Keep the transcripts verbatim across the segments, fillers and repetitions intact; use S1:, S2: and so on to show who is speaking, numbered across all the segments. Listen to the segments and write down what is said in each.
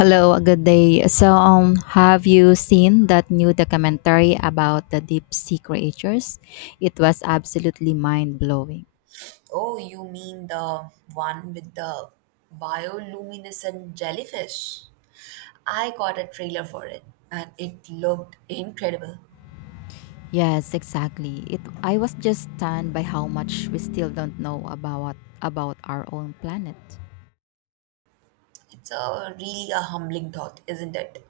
S1: Hello, a good day. So, um, have you seen that new documentary about the deep sea creatures? It was absolutely mind blowing.
S2: Oh, you mean the one with the bioluminescent jellyfish? I got a trailer for it and it looked incredible.
S1: Yes, exactly. It. I was just stunned by how much we still don't know about about our own planet.
S2: It's a really a humbling thought, isn't it?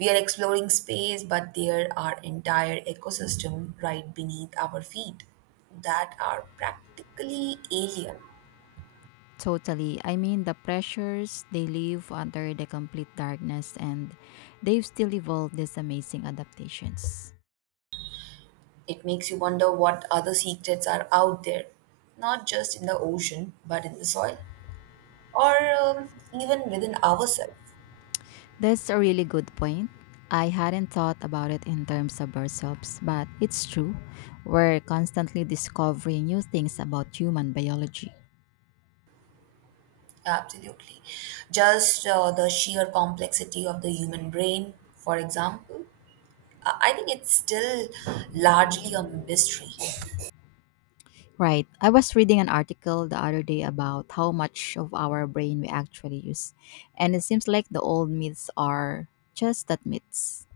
S2: We are exploring space, but there are entire ecosystem right beneath our feet that are practically alien.
S1: Totally. I mean, the pressures they live under the complete darkness, and they've still evolved these amazing adaptations.
S2: It makes you wonder what other secrets are out there, not just in the ocean, but in the soil or um, even within ourselves.
S1: That's a really good point. I hadn't thought about it in terms of ourselves, but it's true. We're constantly discovering new things about human biology.
S2: Absolutely. Just uh, the sheer complexity of the human brain, for example, I I think it's still largely a mystery.
S1: Right. I was reading an article the other day about how much of our brain we actually use, and it seems like the old myths are just that, myths.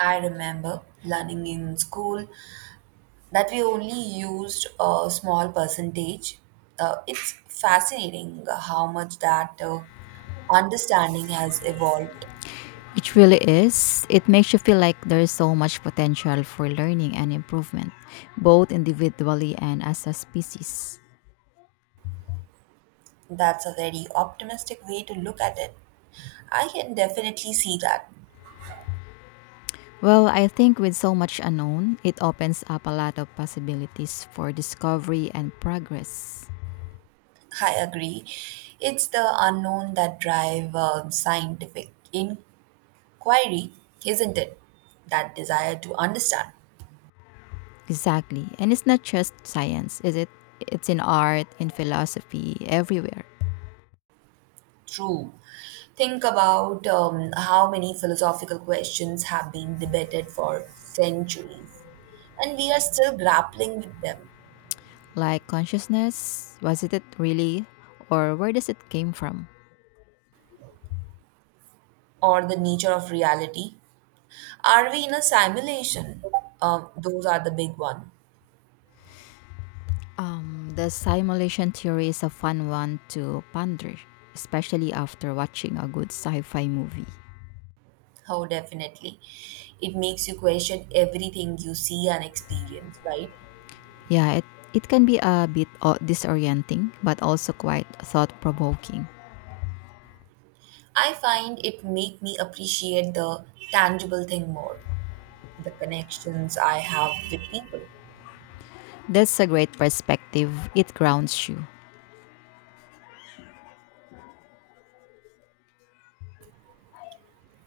S2: I remember learning in school that we only used a small percentage. Uh, it's fascinating how much that uh, understanding has evolved.
S1: It really is. It makes you feel like there's so much potential for learning and improvement, both individually and as a species.
S2: That's a very optimistic way to look at it. I can definitely see that.
S1: Well, I think with so much unknown, it opens up a lot of possibilities for discovery and progress.
S2: I agree. It's the unknown that drive um, scientific inquiry, isn't it? That desire to understand.
S1: Exactly. And it's not just science, is it? It's in art, in philosophy, everywhere.
S2: True. Think about um, how many philosophical questions have been debated for centuries, and we are still grappling with them,
S1: Like consciousness, was it it really? Or where does it came from?
S2: or the nature of reality. Are we in a simulation? Um, those are the big one.
S1: Um, the simulation theory is a fun one to ponder, especially after watching a good sci-fi movie.
S2: Oh, definitely. It makes you question everything you see and experience, right?
S1: Yeah, it, it can be a bit o- disorienting, but also quite thought-provoking.
S2: I find it make me appreciate the tangible thing more, the connections I have with people.
S1: That's a great perspective. It grounds you.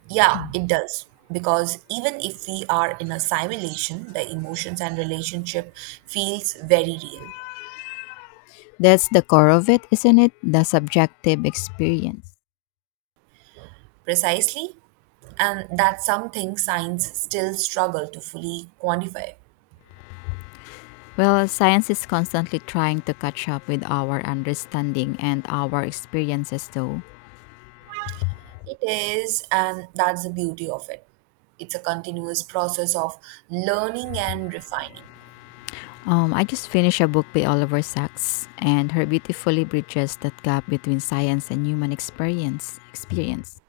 S2: Yeah, it does. Because even if we are in a simulation, the emotions and relationship feels very real.
S1: That's the core of it, isn't it? The subjective experience.
S2: Precisely. And that's something science still struggle to fully quantify.
S1: Well, science is constantly trying to catch up with our understanding and our experiences, though.
S2: It is, and that's the beauty of it. It's a continuous process of learning and refining.
S1: Um, I just finished a book by Oliver Sacks, and her beautifully bridges that gap between science and human experience. Experience.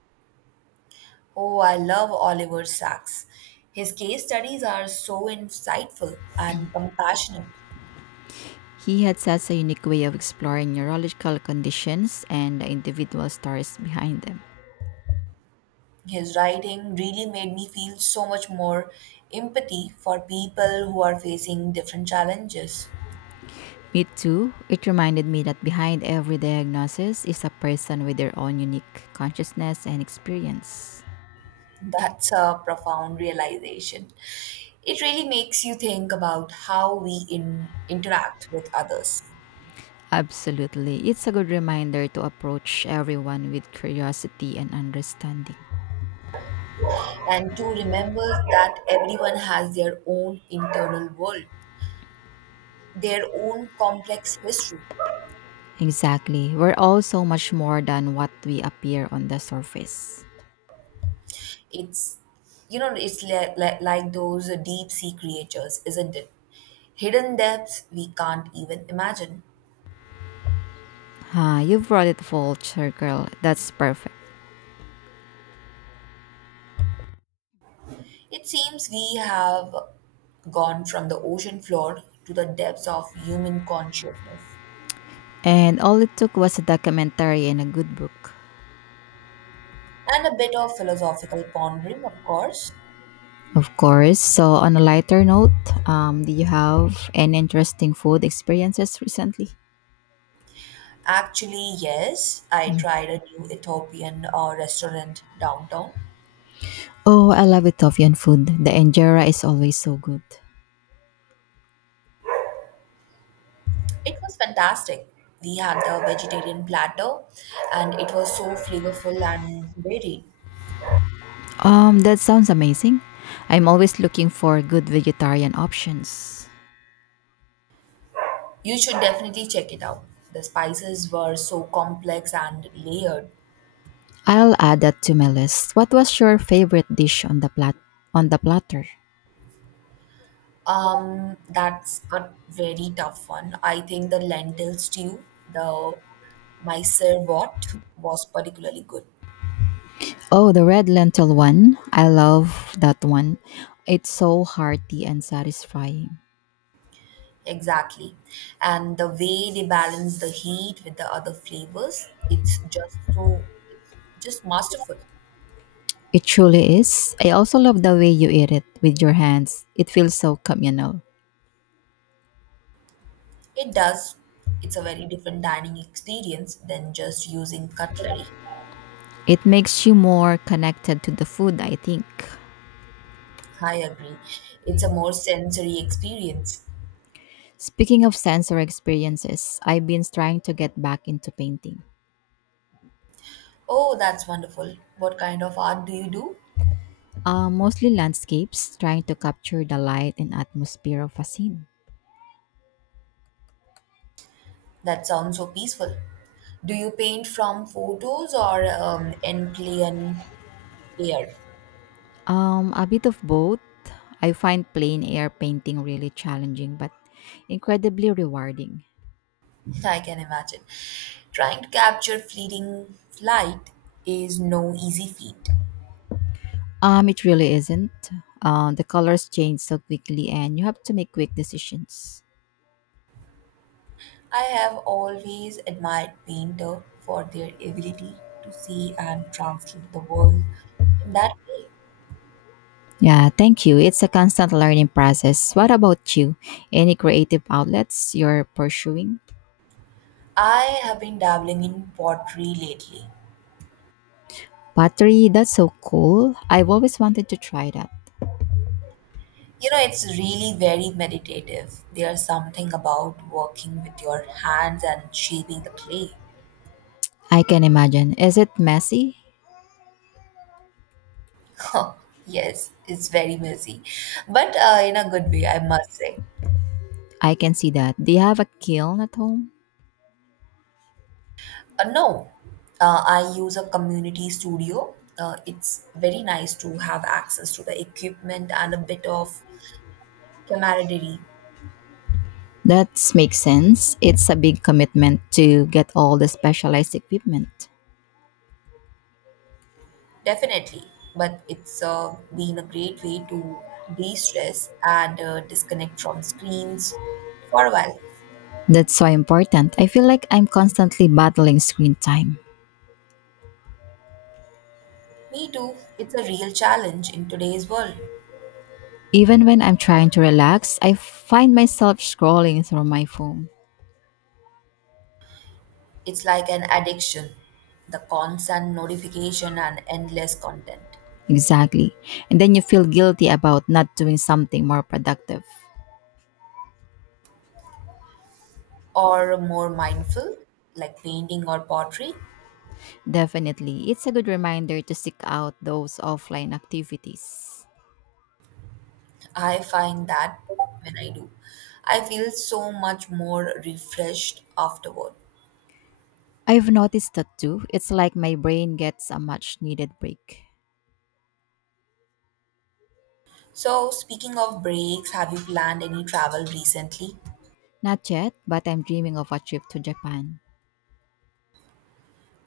S2: Oh, I love Oliver Sacks. His case studies are so insightful and compassionate.
S1: He had such a unique way of exploring neurological conditions and the individual stories behind them.
S2: His writing really made me feel so much more empathy for people who are facing different challenges.
S1: Me too. It reminded me that behind every diagnosis is a person with their own unique consciousness and experience.
S2: That's a profound realization. It really makes you think about how we in, interact with others
S1: Absolutely. It's a good reminder to approach everyone with curiosity and understanding.
S2: and to remember that everyone has their own internal world, their own complex history.
S1: Exactly. We're all so much more than what we appear on the surface.
S2: It's, you know, it's like, like, like those deep sea creatures, isn't it? Hidden depths we can't even imagine.
S1: Ha, you brought it full circle. That's perfect.
S2: It seems we have gone from the ocean floor to the depths of human consciousness.
S1: And all it took was a documentary and a good book.
S2: And a bit of philosophical pondering, of course.
S1: Of course. So, on a lighter note, um, do you have any interesting food experiences recently?
S2: Actually, yes, I tried a new Ethiopian uh, restaurant downtown.
S1: Oh, I love Ethiopian food. The injera is always so good.
S2: It was fantastic. We had the vegetarian platter, and it was so flavorful and varied.
S1: Um, that sounds amazing. I'm always looking for good vegetarian options.
S2: You should definitely check it out. The spices were so complex and layered.
S1: I'll add that to my list. What was your favorite dish on the plat on the platter?
S2: Um, that's a very tough one. I think the lentil stew, the Mysore wort, was particularly good.
S1: Oh, the red lentil one. I love that one. It's so hearty and satisfying.
S2: Exactly. And the way they balance the heat with the other flavors, it's just so, it's just masterful.
S1: It truly is. I also love the way you eat it with your hands. It feels so communal.
S2: It does, it's a very different dining experience than just using cutlery.
S1: It makes you more connected to the food, I think.
S2: I agree. It's a more sensory experience.
S1: Speaking of sensory experiences, I've been trying to get back into painting.
S2: Oh, that's wonderful. What kind of art do you do?
S1: Uh, mostly landscapes, trying to capture the light and atmosphere of a scene.
S2: That sounds so peaceful. Do you paint from photos or um, in plain air?
S1: Um, a bit of both. I find plain air painting really challenging but incredibly rewarding.
S2: I can imagine. Trying to capture fleeting light is no easy feat.
S1: Um, it really isn't. Uh, the colors change so quickly and you have to make quick decisions.
S2: I have always admired painter for their ability to see and translate the world in that way.
S1: Yeah, thank you. It's a constant learning process. What about you? Any creative outlets you're pursuing?
S2: I have been dabbling in pottery lately.
S1: Pottery, that's so cool. I've always wanted to try that.
S2: You know, it's really very meditative. There's something about working with your hands and shaping the clay.
S1: I can imagine. Is it messy?
S2: Yes, it's very messy, but uh, in a good way, I must say.
S1: I can see that. Do you have a kiln at home?
S2: Uh, no, uh, I use a community studio. Uh, it's very nice to have access to the equipment and a bit of camaraderie,
S1: That makes sense. It's a big commitment to get all the specialized equipment.
S2: definitely. But it's uh, been a great way to de stress and uh, disconnect from screens for a while.
S1: That's so important. I feel like I'm constantly battling screen time.
S2: Me too. It's a real challenge in today's world.
S1: Even when I'm trying to relax, I find myself scrolling through my phone.
S2: It's like an addiction, the constant notification and endless content.
S1: Exactly. And then you feel guilty about not doing something more productive.
S2: Or more mindful, like painting or pottery.
S1: Definitely. It's a good reminder to seek out those offline activities.
S2: I find that when I do, I feel so much more refreshed afterward.
S1: I've noticed that too. It's like my brain gets a much needed break.
S2: So, speaking of breaks, have you planned any travel recently?
S1: Not yet, but I'm dreaming of a trip to Japan.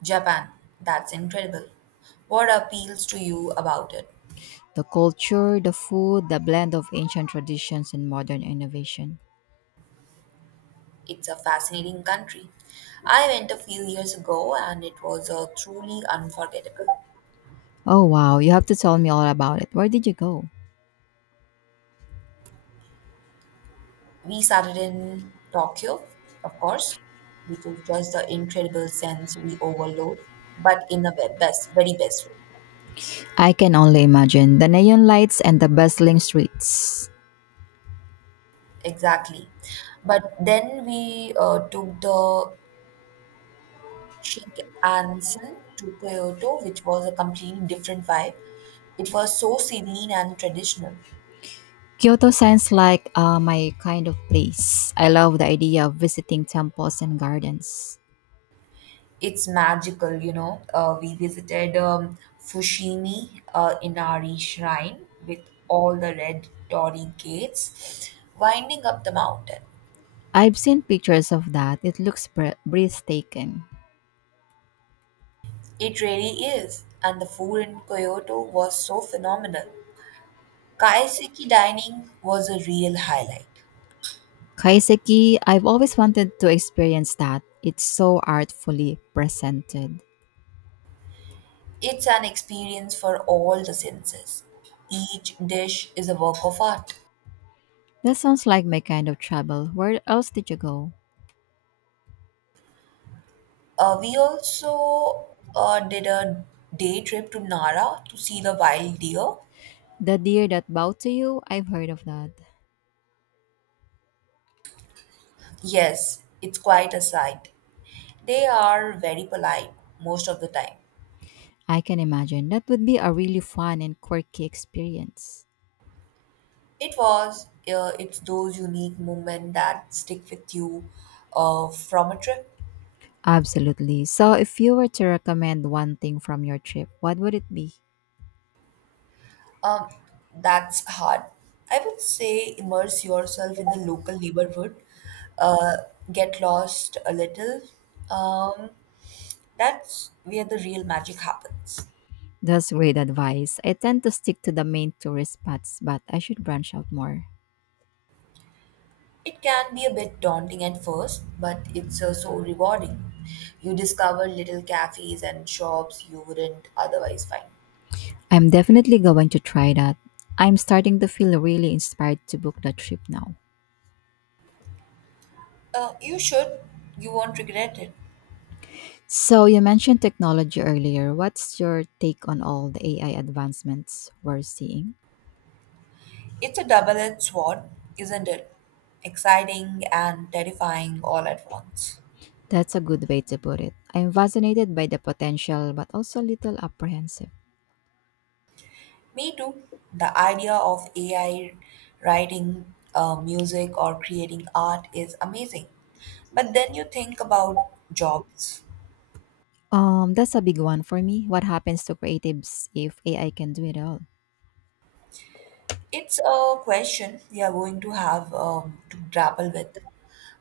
S2: Japan. That's incredible. What appeals to you about it?
S1: The culture, the food, the blend of ancient traditions and modern innovation.
S2: It's a fascinating country. I went a few years ago and it was uh, truly unforgettable.
S1: Oh wow, you have to tell me all about it. Where did you go?
S2: We started in Tokyo, of course, which is just the incredible sensory overload, but in the ve- best, very best way.
S1: I can only imagine the neon lights and the bustling streets.
S2: Exactly. But then we uh, took the Shinkansen to Kyoto, which was a completely different vibe. It was so serene and traditional.
S1: Kyoto sounds like uh, my kind of place. I love the idea of visiting temples and gardens.
S2: It's magical, you know. Uh, we visited um, Fushimi uh, Inari Shrine with all the red torii gates winding up the mountain.
S1: I've seen pictures of that. It looks bre- breathtaking.
S2: It really is. And the food in Kyoto was so phenomenal. Kaiseki dining was a real highlight.
S1: Kaiseki, I've always wanted to experience that. It's so artfully presented.
S2: It's an experience for all the senses. Each dish is a work of art.
S1: That sounds like my kind of travel. Where else did you go?
S2: Uh, we also uh, did a day trip to Nara to see the wild deer.
S1: The deer that bowed to you? I've heard of that.
S2: Yes, it's quite a sight. They are very polite most of the time.
S1: I can imagine. That would be a really fun and quirky experience.
S2: It was, uh, it's those unique moments that stick with you uh, from a trip.
S1: Absolutely. So, if you were to recommend one thing from your trip, what would it be?
S2: Um, that's hard. I would say immerse yourself in the local neighborhood, uh, get lost a little. Um, that's where the real magic happens.
S1: That's great advice. I tend to stick to the main tourist spots, but I should branch out more.
S2: It can be a bit daunting at first, but it's uh, so rewarding. You discover little cafes and shops you wouldn't otherwise find.
S1: I'm definitely going to try that. I'm starting to feel really inspired to book the trip now.
S2: Uh, you should. You won't regret it.
S1: So, you mentioned technology earlier. What's your take on all the A I advancements we're seeing?
S2: It's a double edged sword, isn't it? Exciting and terrifying all at once.
S1: That's a good way to put it. I'm fascinated by the potential, but also a little apprehensive.
S2: Me too. The idea of A I writing uh, music or creating art is amazing. But then you think about jobs.
S1: Um, that's a big one for me. What happens to creatives if A I can do it all?
S2: It's a question we are going to have um, to grapple with,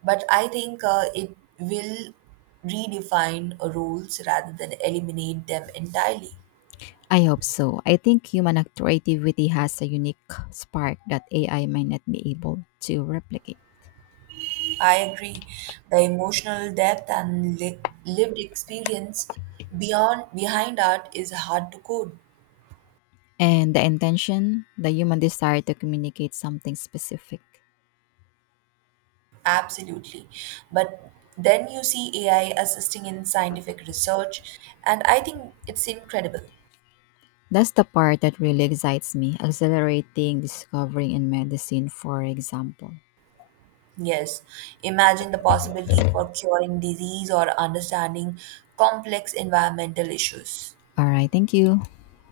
S2: but I think uh, it will redefine rules rather than eliminate them entirely.
S1: I hope so. I think human creativity has a unique spark that A I might not be able to replicate.
S2: I agree. The emotional depth and li- lived experience beyond behind art is hard to code.
S1: And the intention, the human desire to communicate something specific.
S2: Absolutely. But then you see A I assisting in scientific research, and I think it's incredible.
S1: That's the part that really excites me, accelerating discovering in medicine, for example.
S2: Yes, imagine the possibilities for curing disease or understanding complex environmental issues.
S1: All right, thank you.